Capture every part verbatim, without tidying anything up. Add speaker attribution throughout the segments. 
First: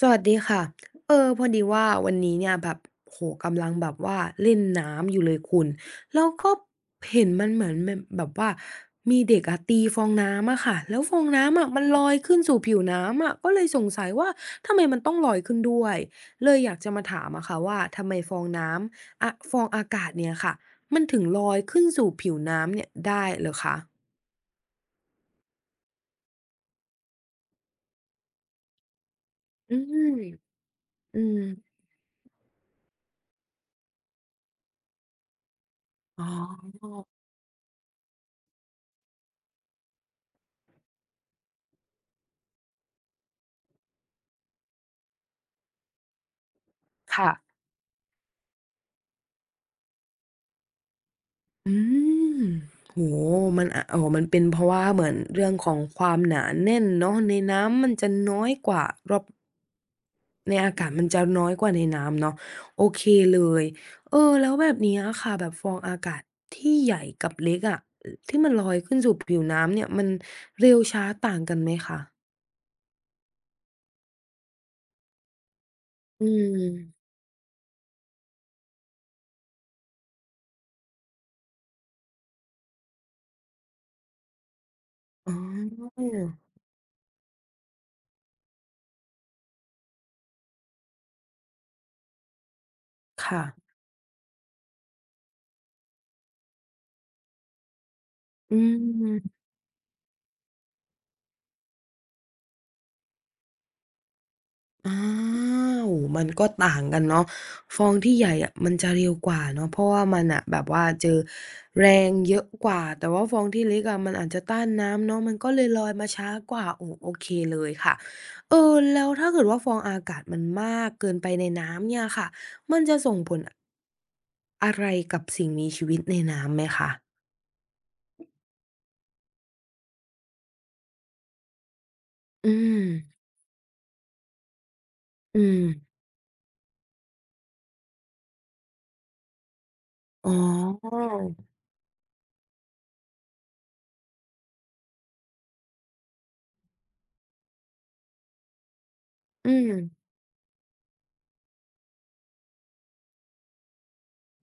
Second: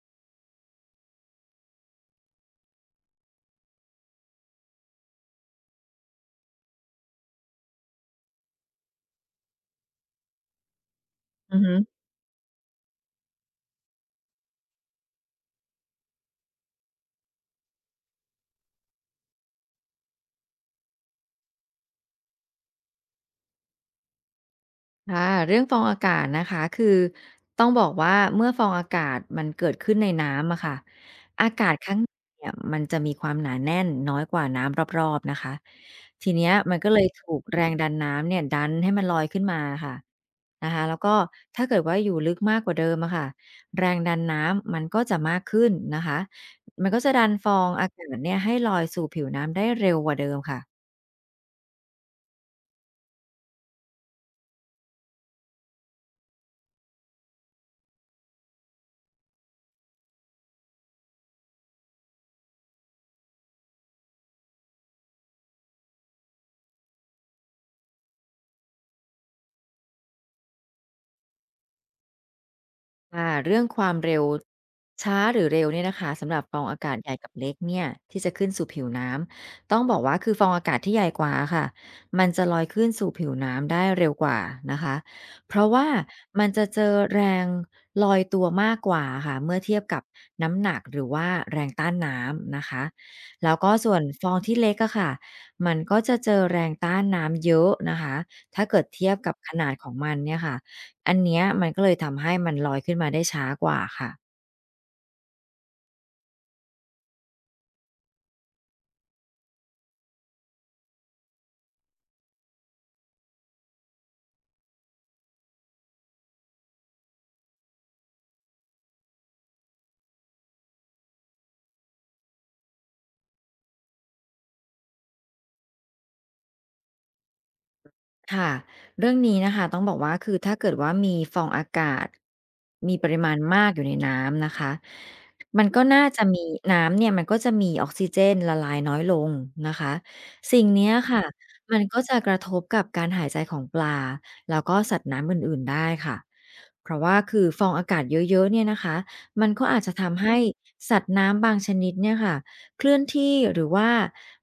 Speaker 1: สวัสดีค่ะเออพอดีว่าวันนี้เนี่ยแบบโหกำลังแบบว่าเล่นน้ำอยู่เลยคุณแล้วก็เห็นมันเหมือนมันแบบว่ามีเด็กอะตีฟองน้ำอะค่ะแล้วฟอง
Speaker 2: อื
Speaker 1: น้ำ
Speaker 2: อ
Speaker 1: อะ
Speaker 2: ฮึ
Speaker 1: มันลอยขึ้นสู่ผิวน้ำอะก็เลยสงสัยว่าทำไมมันต้องลอยขึ้นด้วยเลยอยากจะมาถามอะค่ะว่าทำไมฟองน้ำอะฟองอากาศเนี่ยค่ะมันถึงลอยขึ้นสู่ผิวน้ำเนี่ยได้เหรอคะ
Speaker 2: ค่ะเรื่องฟองอากาศนะคะคือต้องบอกว่าเมื่อฟองอากาศมันเกิด
Speaker 1: อื
Speaker 2: ขึ้นใน
Speaker 1: ม
Speaker 2: น้ำอะค่ะ
Speaker 1: อืม
Speaker 2: อากาศข้างในเนี่ยมันจะมีความหนาแน่นน้อยกว่าน้ำรอบๆนะคะ
Speaker 1: อ๋
Speaker 2: ที
Speaker 1: อ
Speaker 2: เนี้ยมันก็เลยถูกแรงดันน้ำเนี่ยดันให้มันลอยขึ้นมาค่ะนะคะแล้วก็ถ้าเกิดว่าอยู่ลึกมากกว่าเดิมอะค่ะแรงดันน้ำมันก็จะมากขึ้นนะคะ มันก็จะดั
Speaker 1: ค่ะ
Speaker 2: นฟองอากาศเนี่ยให้ลอยสู่ผิวน้ำได้เร็วกว่าเดิมค่ะ
Speaker 1: อืมโหมันอะอ๋อมันเป็นเพราะว่าเหมือนเรื่องของความหนาแน่นเนาะในน้ำมันจะน้อยกว่ารอบในอากาศมันจะน้อยกว่าในน้ำเนาะโอเคเลยเออแล้วแบบเนี้ยค่ะแบบฟองอากาศที่ใหญ่กับเล็กอะอที่มันลอยขึ้นสู่ผิวน้ำเนี่ยมันเร็วช้าต่างกันไหมคะ
Speaker 2: อ่าเรื่องความเร็วช้าหรือเร็วเนี่ยนะคะ
Speaker 1: อื
Speaker 2: สำหรับฟองอากาศให
Speaker 1: ม
Speaker 2: ญ่กับเล็กเนี่ยที่จะขึ้นสู่ผิวน้ำต้องบอกว่าคือฟองอากาศที่ใหญ่กว่าค่ะมันจะลอยขึ้นสู่ผิวน้ำได้เร็วกว่านะคะ
Speaker 1: อ๋
Speaker 2: เพราะว่า
Speaker 1: อ
Speaker 2: มันจะเจอแรงลอยตัวมากกว่าค่ะเมื่อเทียบกับน้ำหนักหรือว่าแรงต้านน้ำนะคะ
Speaker 1: ค่ะ
Speaker 2: แล้วก็ส่วนฟองที่เล็กอะค่ะมันก็จะเจอแรงต้านน้ำเยอะนะคะ
Speaker 1: อื
Speaker 2: ถ้าเกิดเทียบกับ
Speaker 1: ม
Speaker 2: ขนาดของมันเนี่ยค่ะ อันเนี้ยมันก็เลยทำให้มันลอยขึ้นมาได้ช้ากว่าค่ะ
Speaker 1: อ้าวมันก็ต่างกันเนาะฟองที่ใหญ่อะมันจะเร็วกว่าเนาะเพราะว่ามันน่ะแบบว่าเจอแรงเยอะกว่า แต่ว่าฟองที่เล็กอะมันอาจจะต้านน้ำเนาะมันก็เลยลอยมาช้ากว่าโอ้โอเคเลยค่ะเออแล้วถ้าเกิดว่าฟองอากาศมันมากเกินไปในน้ำเนี่ยค่ะมันจะส่งผลอะไรกับสิ่งมีชีวิตในน้ำไหมคะ
Speaker 2: ค่ะเรื่องนี้นะคะต้องบอกว่าคือถ้าเกิดว่ามีฟองอากาศ
Speaker 1: อืม
Speaker 2: มีปริมาณมากอยู่ในน้ำนะคะ
Speaker 1: อืม
Speaker 2: มันก็น่าจะมีน้ำเนี่ยมันก็จะมีออกซิเจนละลายน้อยลงนะคะ
Speaker 1: อ๋
Speaker 2: สิ่งเนี้ย
Speaker 1: อ
Speaker 2: ค่ะมันก็จะกระทบกับการหายใจของปลาแล้วก็สัตว์น้ำอื่นๆได้ค่ะเพราะว่าคือฟองอากาศเยอะๆเนี่ยนะคะมั
Speaker 1: อื
Speaker 2: นก็
Speaker 1: ม
Speaker 2: อาจจะทำให้สัตว์น้ำบางชนิดเนี่ยค่ะเคลื่อนที่หรือว่า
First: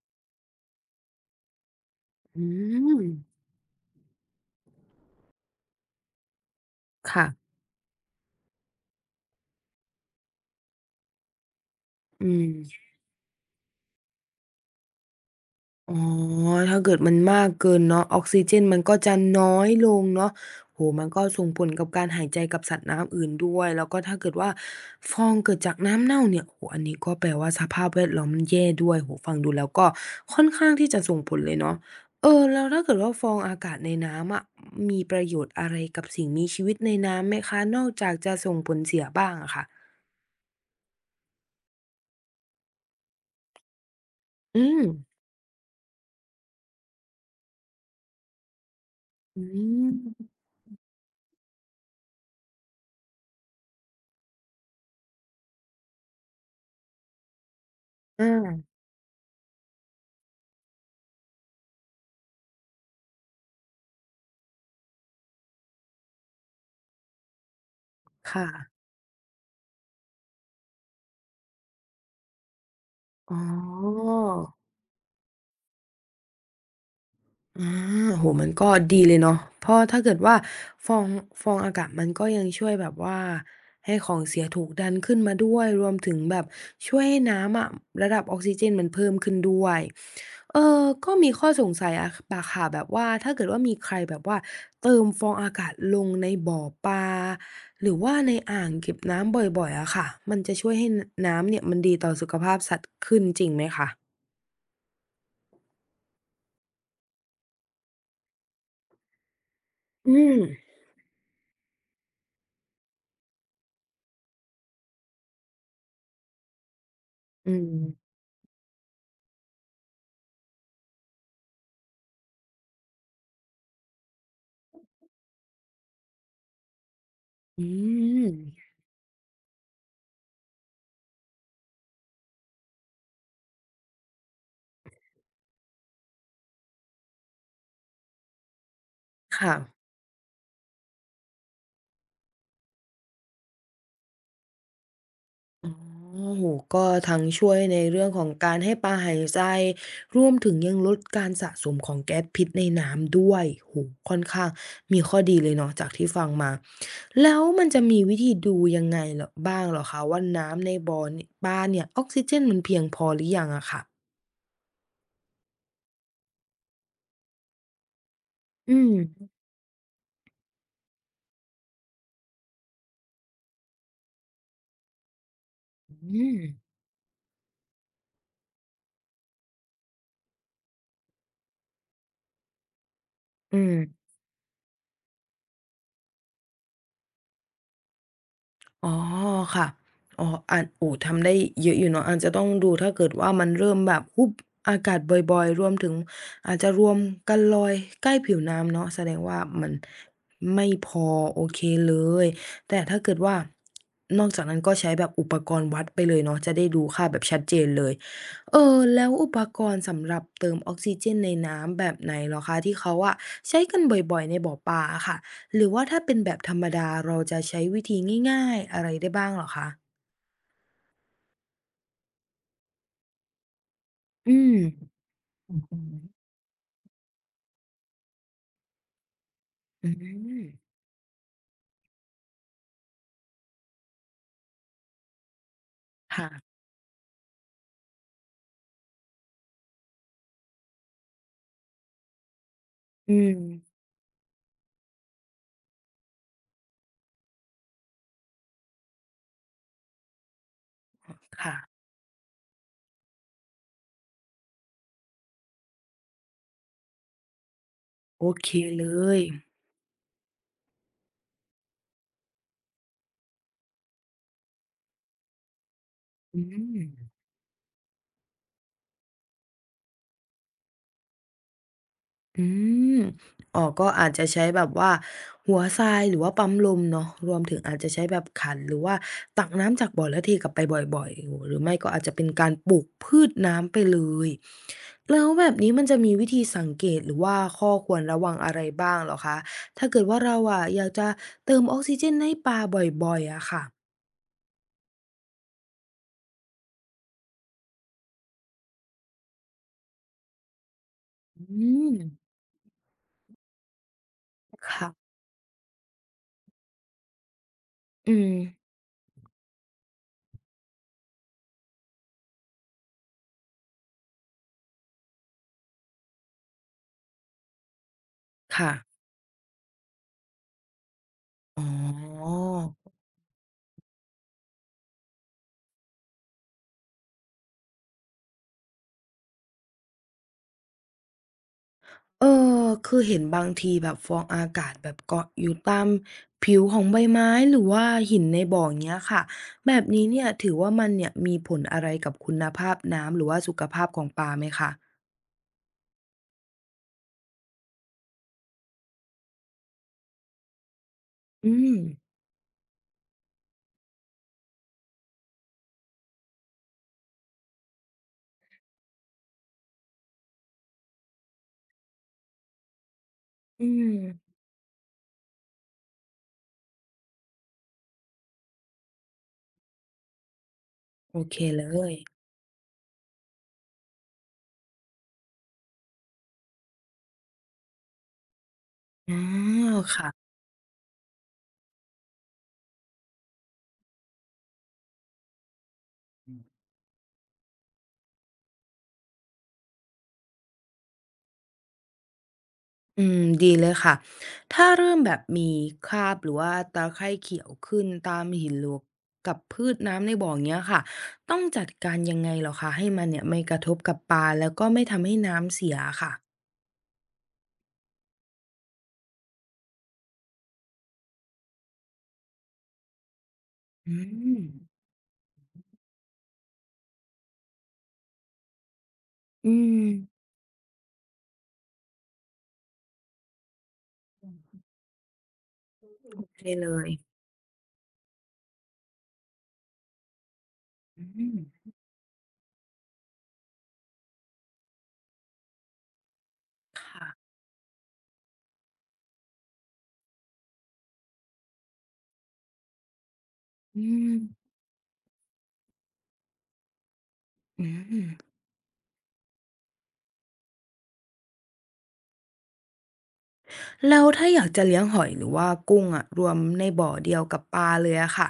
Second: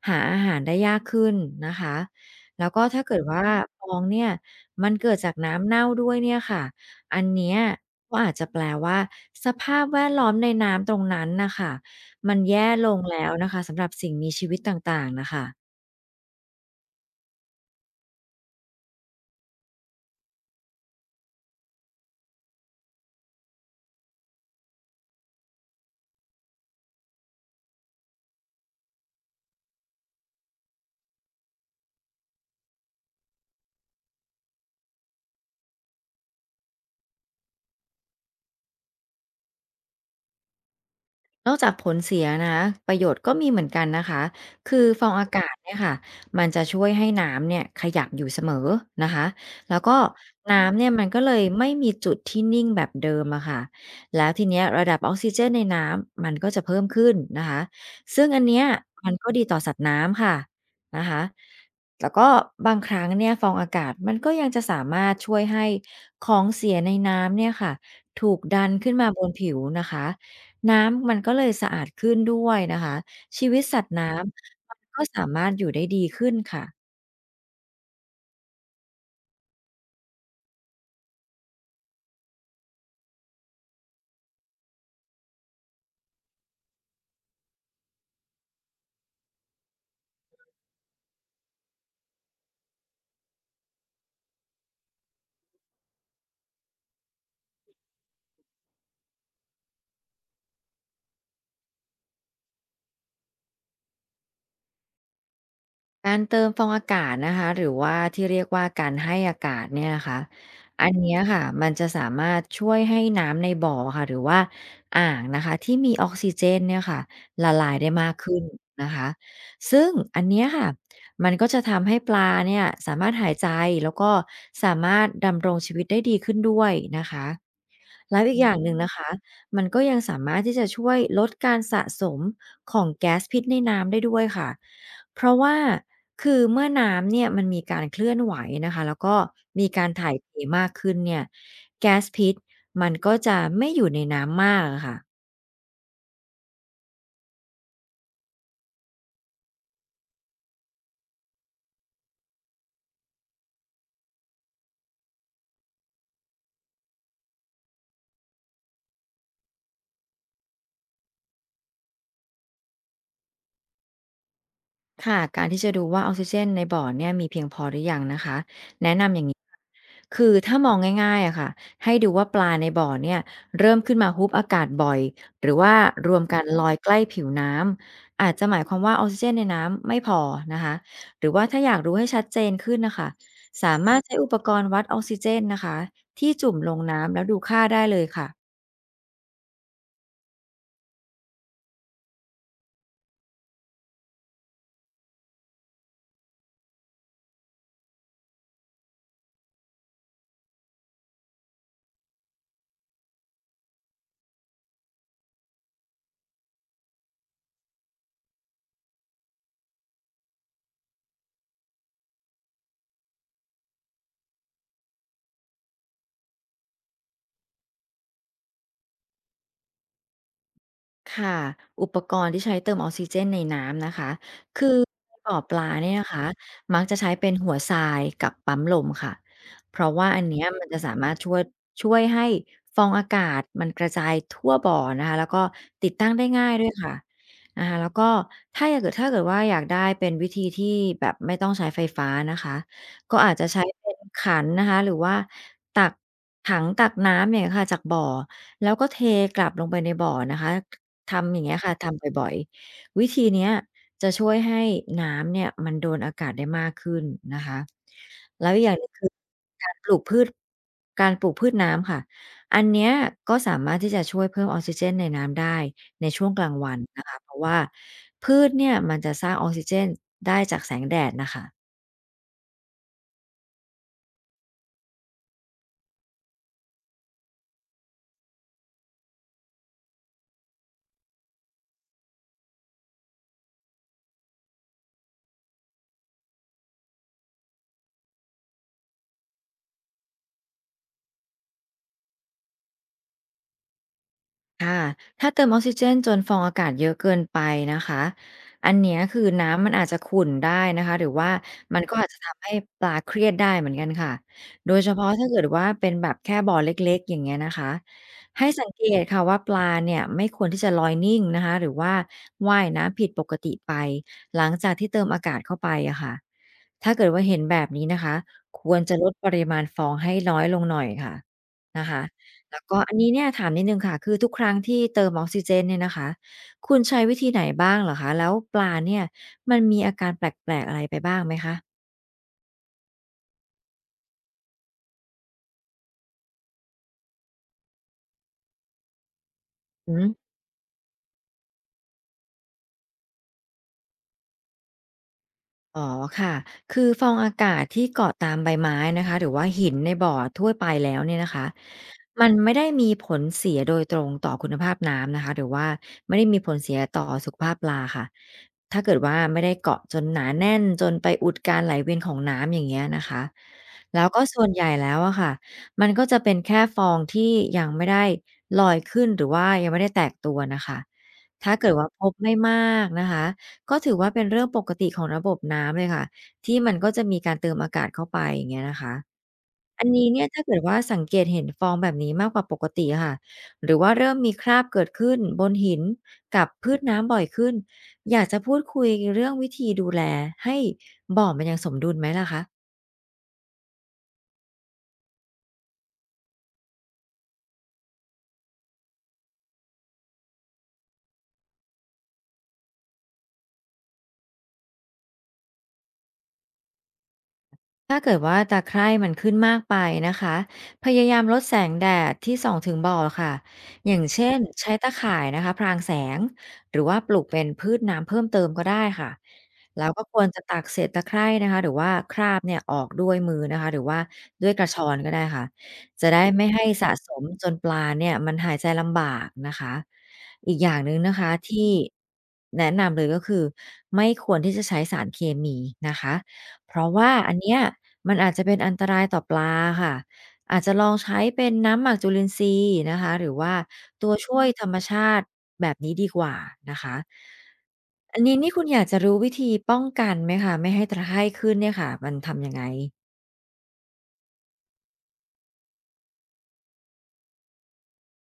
Speaker 2: หาอาหารได้ยากขึ้นนะคะ
Speaker 1: อื
Speaker 2: แล้วก็
Speaker 1: ม
Speaker 2: ถ้าเกิดว่าฟองเนี่ยมันเกิดจากน้ำเน่าด้วยเนี่ยค่ะอัน
Speaker 1: ค่ะ
Speaker 2: เนี้ยก็อาจจะแปลว่าสภาพแวดล้อมในน้ำตรงนั้นน่ะค่ะ
Speaker 1: อื
Speaker 2: มันแย่
Speaker 1: ม
Speaker 2: ลงแล้วนะคะสำหรับสิ่งมีชีวิตต่างๆน่ะค่ะ
Speaker 1: อ๋อถ้าเกิดมันมากเกินเนาะออกซิเจนมันก็จะน้อยลงเนาะโอ้โฮมันก็ส่งผลกับการหายใจกับสัตว์น้ำอื่นด้วยแล้วก็ถ้าเกิดว่าฟองเกิดจากน้ำเน่าเนี่ยโอ้โฮอันนี้ก็แปลว่าสภาพแวดล้อมัแย่ด้วยโอ้โฮฟังดูแล้วก็ค่อนข้างที่จะส่งผลเลยเนาะเออแล้วถ้าเกิดว่าฟองอากาศในน้ำอะมีประโยชน์อะไรกับสิ่งมีชีวิตในน้ำไหมคะนอกจากจะส่งผลเสียบ้างอะค่ะ
Speaker 2: นอกจากผลเสียนะประโยชน์ก็มีเหมือนกันนะคะ
Speaker 1: อื
Speaker 2: คือ
Speaker 1: ม
Speaker 2: ฟองอากาศเนี่ยค่ะมันจะช่วยให้น้ำเนี่ยขยับอยู่เสมอนะคะ
Speaker 1: อื
Speaker 2: แล้ว
Speaker 1: ม
Speaker 2: ก็น้ำเนี่ยมันก็เลยไม่มีจุดที่นิ่งแบบเดิมอะค่ะแล้วทีเนี้ยระดับออกซิเจนในน้ำมันก็จะเพิ่มขึ้นนะคะซึ่ง
Speaker 1: อา
Speaker 2: อันเนี้ยมันก็ดีต่อสัตว์น้ำค่ะนะคะแล้วก็บางครั้งเนี่ยฟองอากาศมันก็ยังจะสามารถช่วยให้ของเสียในน้ำเนี่ยค่ะถูก
Speaker 1: ค่ะ
Speaker 2: ดันขึ้นมาบนผิวนะคะ น้ำมันก็เลยสะอาดขึ้นด้วยนะคะ
Speaker 1: อ๋อ
Speaker 2: ชีวิตสัตว์น้ำมันก็สามารถอยู่ได้ดีขึ้นค่ะ
Speaker 1: อาโอโฮมันก็ดีเลยเนาะเพราะถ้าเกิดว่าฟองฟองอากาศมันก็ยังช่วยแบบว่าให้ของเสียถูกดันขึ้นมาด้วยรวมถึงแบบช่วยให้น้ำอะระดับออกซิเจนมันเพิ่มขึ้นด้วยเออก็มีข้อสงสัยอะปะค่ะแบบว่าถ้าเกิดว่ามีใครแบบว่าเติมฟองอากาศลงในบ่อปลาหรือว่าในอ่างเก็บน้ำบ่อยๆอะค่ะมันจะช่วยให้นน้ำเนี่ยมันดีต่อสุขภาพสัตว์ขึ้นจริงไหมคะ
Speaker 2: การเติมฟองอากาศนะคะหรือว่าที่เรียกว่าการให้อากาศเนี่ยนะ
Speaker 1: อื
Speaker 2: คะ
Speaker 1: ม
Speaker 2: อันเนี้ยค่ะมันจะสามารถช่วยให้น้ำในบ่อค่ะหรือว่าอ่างนะคะที่มีออกซิเจนเนี่ยค่ะ
Speaker 1: อื
Speaker 2: ละ
Speaker 1: ม
Speaker 2: ลายได้มากขึ้นนะคะซึ่งอันเนี้ยค่ะมันก็จะทำให้ปลาเนี่ยสามารถหายใจแล้วก็สามารถดำรงชีวิตได้ดีขึ้นด้วยนะคะ
Speaker 1: อื
Speaker 2: แล้วอี
Speaker 1: ม
Speaker 2: กอย่างหนึ่งนะคะ มันก็ยังสามารถที่จะช่วยลดการสะสมของแก๊สพิษในน้ำได้ด้วยค่ะ เพราะว่าคือเมื่อน้ำเนี่ยมันมีการเคลื่อนไหวนะคะแล้วก็
Speaker 1: ค่ะ
Speaker 2: มีการถ่ายเทมากขึ้นเนี่ยแก๊สพิษมันก็จะไม่อยู่ในน้ำมากอะค่ะ
Speaker 1: อ๋อโอ้โก็ทั้งช่วยในเรื่องของการให้ปลาหายใจรวมถึงยังลดการสะสมของแก๊สพิษในน้ำด้วยโหค่อนข้างมีข้อดีเลยเนาะจากที่ฟังมาแล้วมันจะมีวิธีดูยังไงเหรอบ้างเหรอคะว่าน้ำในบ่อเนยปลาเนี่ยออกซิเจนมันเพียงพอหรือยังอะค่ะ
Speaker 2: ค่ะการที่จะดูว่าออกซิเจนในบ่อเนี่ยมีเพียงพอหรือยังนะคะ
Speaker 1: อืม
Speaker 2: แนะนำอย่างนี้ค่ะคือถ้ามองง่ายๆอะค่ะให้ดูว่าปลาในบ่อเนี่ยเริ่มขึ้นมาฮุบอากาศบ่อยหรือว่า
Speaker 1: อื
Speaker 2: รวมกั
Speaker 1: ม
Speaker 2: นลอยใกล้ผิวน้ำอาจจะหมายความว่าออกซิเจนในน้ำไม่พอนะคะหรือว่าถ้าอยากรู้ให้ชัดเจนขึ้นนะคะ
Speaker 1: อืม
Speaker 2: สามารถใช้อุปกรณ์วัดออกซิเจนนะคะที่จุ่มลงน้ำแล้วดูค่าได้เลยค่ะ
Speaker 1: อ๋อค่ะอ๋ออานโอ้ทำได้เยอะอยู่เนาะอาจจะต้องดูถ้าเกิดว่ามันเริ่มแบบฮุบอากาศบ่อยๆรวมถึงอาจจะรวมกันลอยใกล้ผิวน้ำเนาะแสดงว่ามันไม่พอโอเคเลยแต่ถ้าเกิดว่านอกจากนั้นก็ใช้แบบอุปกรณ์วัดไปเลยเนาะจะได้ดูค่าแบบชัดเจนเลยเออแล้วอุปกรณ์สำหรับเติมออกซิเจนในน้ำแบบไหนเหรอคะที่เขาอะใช้กันบ่อยๆในบ่อปลาค่ะ หรือว่าถ้าเป็นแบบธรรมดาเราจะใช้วิธีง่ายๆอะไรได้บ้างเหรอคะ
Speaker 2: ค่ะอุปกรณ์ที่ใช้เติมออกซิเจนในน้ำนะคะ
Speaker 1: อืม
Speaker 2: คือในบ่อป
Speaker 1: อือ
Speaker 2: ลา
Speaker 1: ฮ
Speaker 2: เนี่ยนะคะมักจะใช้เป็นหัวทรายกับปั๊มลมค่ะเพ
Speaker 1: อ
Speaker 2: ราะว่าอันเนี้ย
Speaker 1: ื
Speaker 2: มันจะสามารถช่วยช่วยให้ฟองอากาศมันกระจายทั่วบ่อนะคะแล้วก็ติ
Speaker 1: ม
Speaker 2: ดตั้งได้
Speaker 1: ค่ะ
Speaker 2: ง่ายด้วยค่ะนะคะแล้วก็ถ้าอยากเกิดถ้าเกิดว่าอยากได้เป็นวิธีที่แบบไม่ต้องใช้ไฟฟ้านะคะ
Speaker 1: อื
Speaker 2: ก็อาจ
Speaker 1: ม
Speaker 2: จะใช้เป็นขันนะคะหรือว่าตักถังตักน้ำเนี่ยค่ะจากบ่อแล้วก็เทกลับลงไปในบ่อนะคะ ทำอย่างเงี้ยค่ะ
Speaker 1: ค่ะ
Speaker 2: ทำบ่อยๆ วิธีเนี้ยจะช่วยให้น้ำเนี่ยมันโดนอากาศได้มากขึ้นนะคะ
Speaker 1: โอ
Speaker 2: แล้
Speaker 1: เค
Speaker 2: วอีกอย่างห
Speaker 1: เล
Speaker 2: นึ่งคือ
Speaker 1: ย
Speaker 2: การปลูกพืชการปลูกพืชน้ำค่ะอันเนี้ยก็สามารถที่จะช่วยเพิ่มออกซิเจนในน้ำได้ในช่วง
Speaker 1: อื
Speaker 2: กลางวันนะ
Speaker 1: ม
Speaker 2: คะเพราะว่าพืชเนี่ยมันจะสร้างออกซิเจนได้จากแสงแดดน่ะค่ะ
Speaker 1: อืมอ๋อก็อาจจะใช้แบบว่าหัวทรายหรือว่าปั๊มลมเนาะรวมถึงอาจจะใช้แบบขันหรือว่าตักน้ำจากบ่อแล้วเทกลับไปบ่อยๆ หรือไม่ก็อาจจะเป็นการปลูกพืชน้ำไปเลย แล้วแบบนี้มันจะมีวิธีสังเกตหรือว่าข้อควรระวังอะไรบ้างเหรอคะ ถ้าเกิดว่าเราอะอยากจะเติมออกซิเจนให้ปลาบ่อยๆอะค่ะ
Speaker 2: ค่ะ ถ้าเติมออกซิเจนจนฟองอากาศเยอะเกินไปนะคะอันเนี้ยคือน้ำมันอาจจะขุ่นได้นะคะหรือว่า
Speaker 1: อื
Speaker 2: มันก็
Speaker 1: ม
Speaker 2: อาจจะทำให้ปลาเครียดได้เหมือนกันค่ะโดยเฉพาะ
Speaker 1: ค่ะ
Speaker 2: ถ้าเกิดว่าเป็นแบบแค่บ่อเล็กๆอย่างเงี้ยนะคะ
Speaker 1: อืม
Speaker 2: ให้สังเกตค่ะว่าปลาเนี่ยไม่ควรที่จะลอยนิ่งนะคะหรือว่าว่ายน้ำผิดปกติไปหลังจากที่เติมอากาศเข้าไปอะค่ะถ้าเกิดว่าเห็นแบบนี้นะคะค
Speaker 1: ค่ะ
Speaker 2: วรจะลดปริมาณฟองให้น้อยลงหน่อยค่ะนะคะ
Speaker 1: อ๋อ
Speaker 2: แล้วก็อันนี้เนี่ยถามนิดหนึ่งค่ะคือทุกครั้งที่เติมออกซิเจนเนี่ยนะคะคุณใช้วิธีไหนบ้างเหรอคะแล้วปลาเนี่ยมันมีอาการแปลกๆอะไรไปบ้างไหมคะ
Speaker 1: เออคือเห็นบางทีแบบฟองอากาศแบบเกาะอยู่ตามผิวของใบไม้หรือว่าหินในบ่องเงี้ยค่ะแบบ
Speaker 2: อื
Speaker 1: นี้
Speaker 2: ม
Speaker 1: เนี่ยถือว่ามันเนี่ยมีผลอะไรกับคุณภาพน้ำหรือว่าสุขภาพของปลาไหมคะ
Speaker 2: อ๋อค่ะคือฟองอากาศที่เกาะตามใบไม้นะคะหรือว่าหินในบ่อทั่วไปแล้วเนี่ยนะคะ
Speaker 1: อืม
Speaker 2: มันไม่ได้มีผลเสียโดยตรงต่อคุณภาพน้ำนะคะหรือว่าไม่ได้มีผลเสียต่อสุขภาพปลาค่ะถ้าเกิดว่าไม่ได้เกาะจนหนาแน่นจนไปอุดการไหลเวียนของน้ำอย่างเงี้ยนะคะ
Speaker 1: อืม
Speaker 2: แล้วก็ส่วนใหญ่แล้วอะค่ะมันก็จะเป็นแค่ฟองที่ยังไม่ได้ลอยขึ้นหรือว่ายังไม่ได้แตกตัวนะคะ
Speaker 1: โอเค
Speaker 2: ถ้า
Speaker 1: เล
Speaker 2: เกิดว่า
Speaker 1: ย
Speaker 2: พบไม่มากนะคะ ก็ถือว่าเป็นเรื่องปกติของระบบน้ำเลยค่ะที่มันก็จะมีการเติมอากาศเข้าไปอย่างเงี้ยนะคะ
Speaker 1: ออ
Speaker 2: อันนี้เนี่
Speaker 1: ค่ะ
Speaker 2: ยถ้าเกิดว่าสังเกตเห็นฟองแบบนี้มากกว่าปกติอะค่ะหรือว่าเริ่มมีคราบเกิดขึ้นบนหินกับพืชน้ำบ่อยขึ้นอยากจะพูดคุยเรื่องวิธีดูแลให้บ่อมันยังสมดุลไหมล่ะคะ
Speaker 1: อืมดีเลยค่ะถ้าเริ่มแบบมีคราบหรือว่าตาไคร้เขียวขึ้นตามหินหลวกกับพืชน้ำในบ่อเนี้ยค่ะต้องจัดการยังไงเหรอคะให้มันเนี่ยไม่กระทบกับปลาแล้วก็ไม่ทำให้น้ำเสียค่ะ
Speaker 2: ถ้าเกิดว่าตาไคร่มันขึ้นมากไปนะคะพยายามลดแสงแดดที่ส่องถึงบ่อค่ะอ
Speaker 1: อื
Speaker 2: ย่างเช่น
Speaker 1: ม
Speaker 2: ใช้ตาข่ายนะคะพรางแสง หรือว่าปลูกเป็นพืชน้ำเพิ่มเติมก็ได้ค่ะ
Speaker 1: อืม
Speaker 2: แล้วก็ควรจะตักเศษตะไคร่นะคะหรือว่าคราบเนี่ยออกด้วยมือนะคะหรือว่าด้วยกระชอนก็ได้ค่ะจะ
Speaker 1: โอ
Speaker 2: ได้
Speaker 1: เค
Speaker 2: ไม่ให้
Speaker 1: เล
Speaker 2: สะ
Speaker 1: ย
Speaker 2: สมจนปลาเนี่ยมันหายใจลำบากนะคะอีกอย่างหนึ่ง
Speaker 1: อื
Speaker 2: นะคะ
Speaker 1: ม
Speaker 2: ที่แนะนำเลยก็คือไม่ควรที่จะใช้สารเคมีนะคะ เพราะว่า
Speaker 1: ค่ะ
Speaker 2: อันเนี้ยมันอาจจะเป็นอันตรายต่อปลาค่ะอาจจะลองใช้เป็นน้ำหมักจุลินทรีย์นะคะหรือว่า
Speaker 1: อื
Speaker 2: ตัวช่วย
Speaker 1: ม
Speaker 2: ธรรมชาติแบบนี้ดีกว่านะคะ
Speaker 1: อืม
Speaker 2: อันนี้นี่คุณอยากจะรู้วิธีป้องกันไหมคะไม่ให้ตะไคร่ขึ้นเนี่ยค่ะมันทำยังไง
Speaker 1: แล้วถ้าอยากจะเลี้ยงหอยหรือว่ากุ้งอะรวมในบ่อเดียวกับปลาเลยอะค่ะ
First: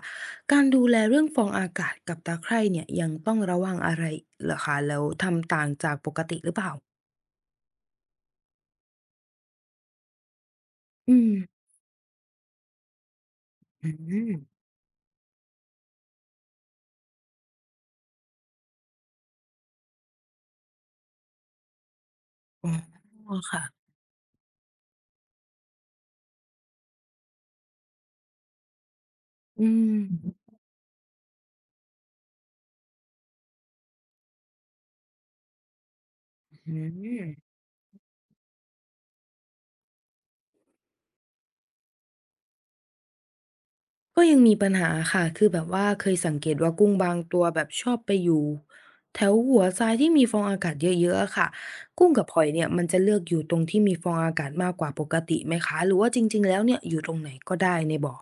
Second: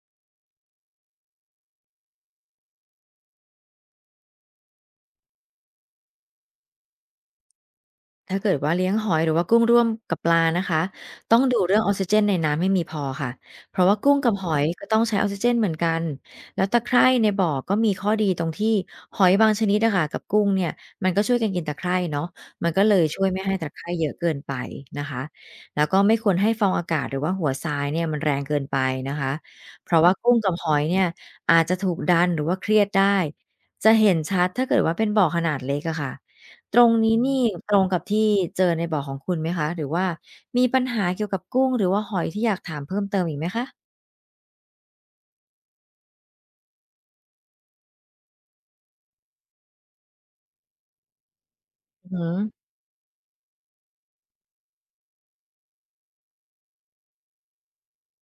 Speaker 1: การดูแลเรื่องฟองอากาศกับตาไคร่เนี่ยยังต้องระวังอะไรเหรอคะแล้วทำต่างจากปกติหรือเปล่า
Speaker 2: ถ้าเกิดว่าเลี้ยงหอยหรือว่ากุ้งร่วมกับปลานะคะ
Speaker 1: อืม
Speaker 2: ต้องดูเรื่องออกซิเจนในน้ำให้มีพอค่ะเพราะ
Speaker 1: อื
Speaker 2: ว่ากุ้ง
Speaker 1: ม
Speaker 2: กับหอยก็ต้องใช้ออกซิเจนเหมือนกันแล้วตะไคร่ในบ่อก็มีข้อดีตรงที่หอยบางชนิดนะคะกับกุ้งเนี่ยมันก็ช่วยกันกินตะไคร่เนาะมั
Speaker 1: อ๋
Speaker 2: นก็เลยช่วย
Speaker 1: อ
Speaker 2: ไม่ให้
Speaker 1: ค่ะ
Speaker 2: ตะไคร่เยอะเกินไปนะคะแล้วก็ไม่ควรให้ฟองอากาศหรือว่าหัวทรายเนี่ยมันแรงเกินไปนะคะ
Speaker 1: อื
Speaker 2: เพ
Speaker 1: ม
Speaker 2: ราะว่ากุ้งกับหอยเนี่ยอาจจะถูกดันหรือว่าเครียดได้จะเห็นชัดถ้าเกิดว่าเป็นบ่อขนาดเล็กอะค่ะ
Speaker 1: อื
Speaker 2: ตรงนี้นี่
Speaker 1: ม
Speaker 2: ตรงกับที่เจอในบ่อของคุณไหมคะหรือว่ามีปัญหาเกี่ยวกับกุ้งหรือว่าหอยที่อยากถามเพิ่มเติมอีกไหมคะ
Speaker 1: ก็ยังมีปัญหาค่ะคือแบบว่าเคยสังเกตว่ากุ้งบางตัวแบบชอบไปอยู่แถวหัวทรายที่มีฟองอากาศเยอะๆอะค่ะ
Speaker 2: อื
Speaker 1: กุ้
Speaker 2: อ
Speaker 1: งกั
Speaker 2: ฮึ
Speaker 1: บหอยเนี่ยมันจะเลือกอยู่ตรงที่มีฟองอากาศมากกว่าปกติไหมคะหรือว่าจริงๆแล้วเนี่ยอยู่ตรงไหนก็ได้ในบ่อ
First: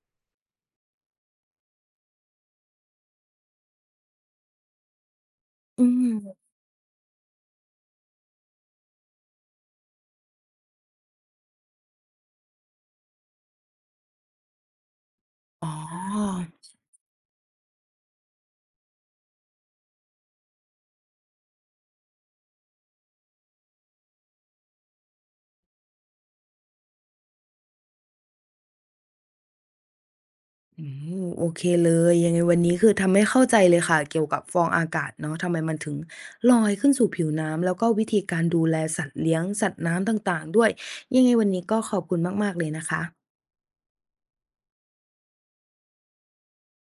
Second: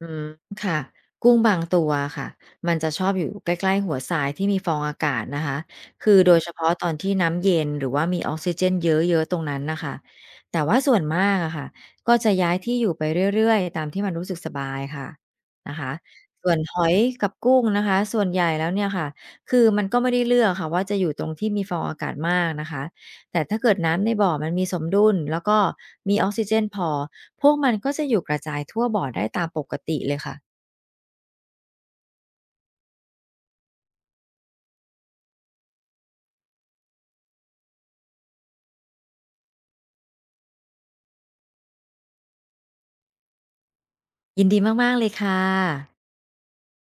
Speaker 2: อืมค่ะกุ้งบางตัวค่ะมันจะชอบอยู่ใกล้ๆหัวทรายที่มีฟองอากาศนะคะ
Speaker 1: อื
Speaker 2: คือโดยเฉ
Speaker 1: ม
Speaker 2: พาะตอนที่น้ำเย็นหรือว่ามีออกซิเจนเยอะๆตรงนั้นนะคะแต่ว่าส่วนมากอะค่ะก็จะย้ายที่อยู่ไปเรื่อยๆตามที่มันรู้สึกสบายค่ะ
Speaker 1: อ๋
Speaker 2: นะคะ
Speaker 1: อ
Speaker 2: ส่วนหอยกับกุ้งนะคะส่วนใหญ่แล้วเนี่ยค่ะคือมันก็ไม่ได้เลือกค่ะว่าจะอยู่ตรงที่มีฟองอากาศมากนะคะ แต่ถ้าเกิดน้ำในบ่อมันมีสมดุลแล้วก็มีออกซิเจนพอพวกมันก็จะอยู่กระจายทั่วบ่อได้ตามปกติเลยค่ะ
Speaker 1: อืมโอเคเลยยังไงวันนี้คือทำให้เข้าใจเลยค่ะเกี่ยวกับฟองอากาศเนาะทำไมมันถึงลอยขึ้นสู่ผิวน้ำแล้วก็วิธีการดูแลสัตว์เลี้ยงสัตว์น้ำต่างๆด้วยยังไงวันนี้ก็ขอบคุณมากๆเลยนะคะ
Speaker 2: ยินดีมากๆเลยค่ะ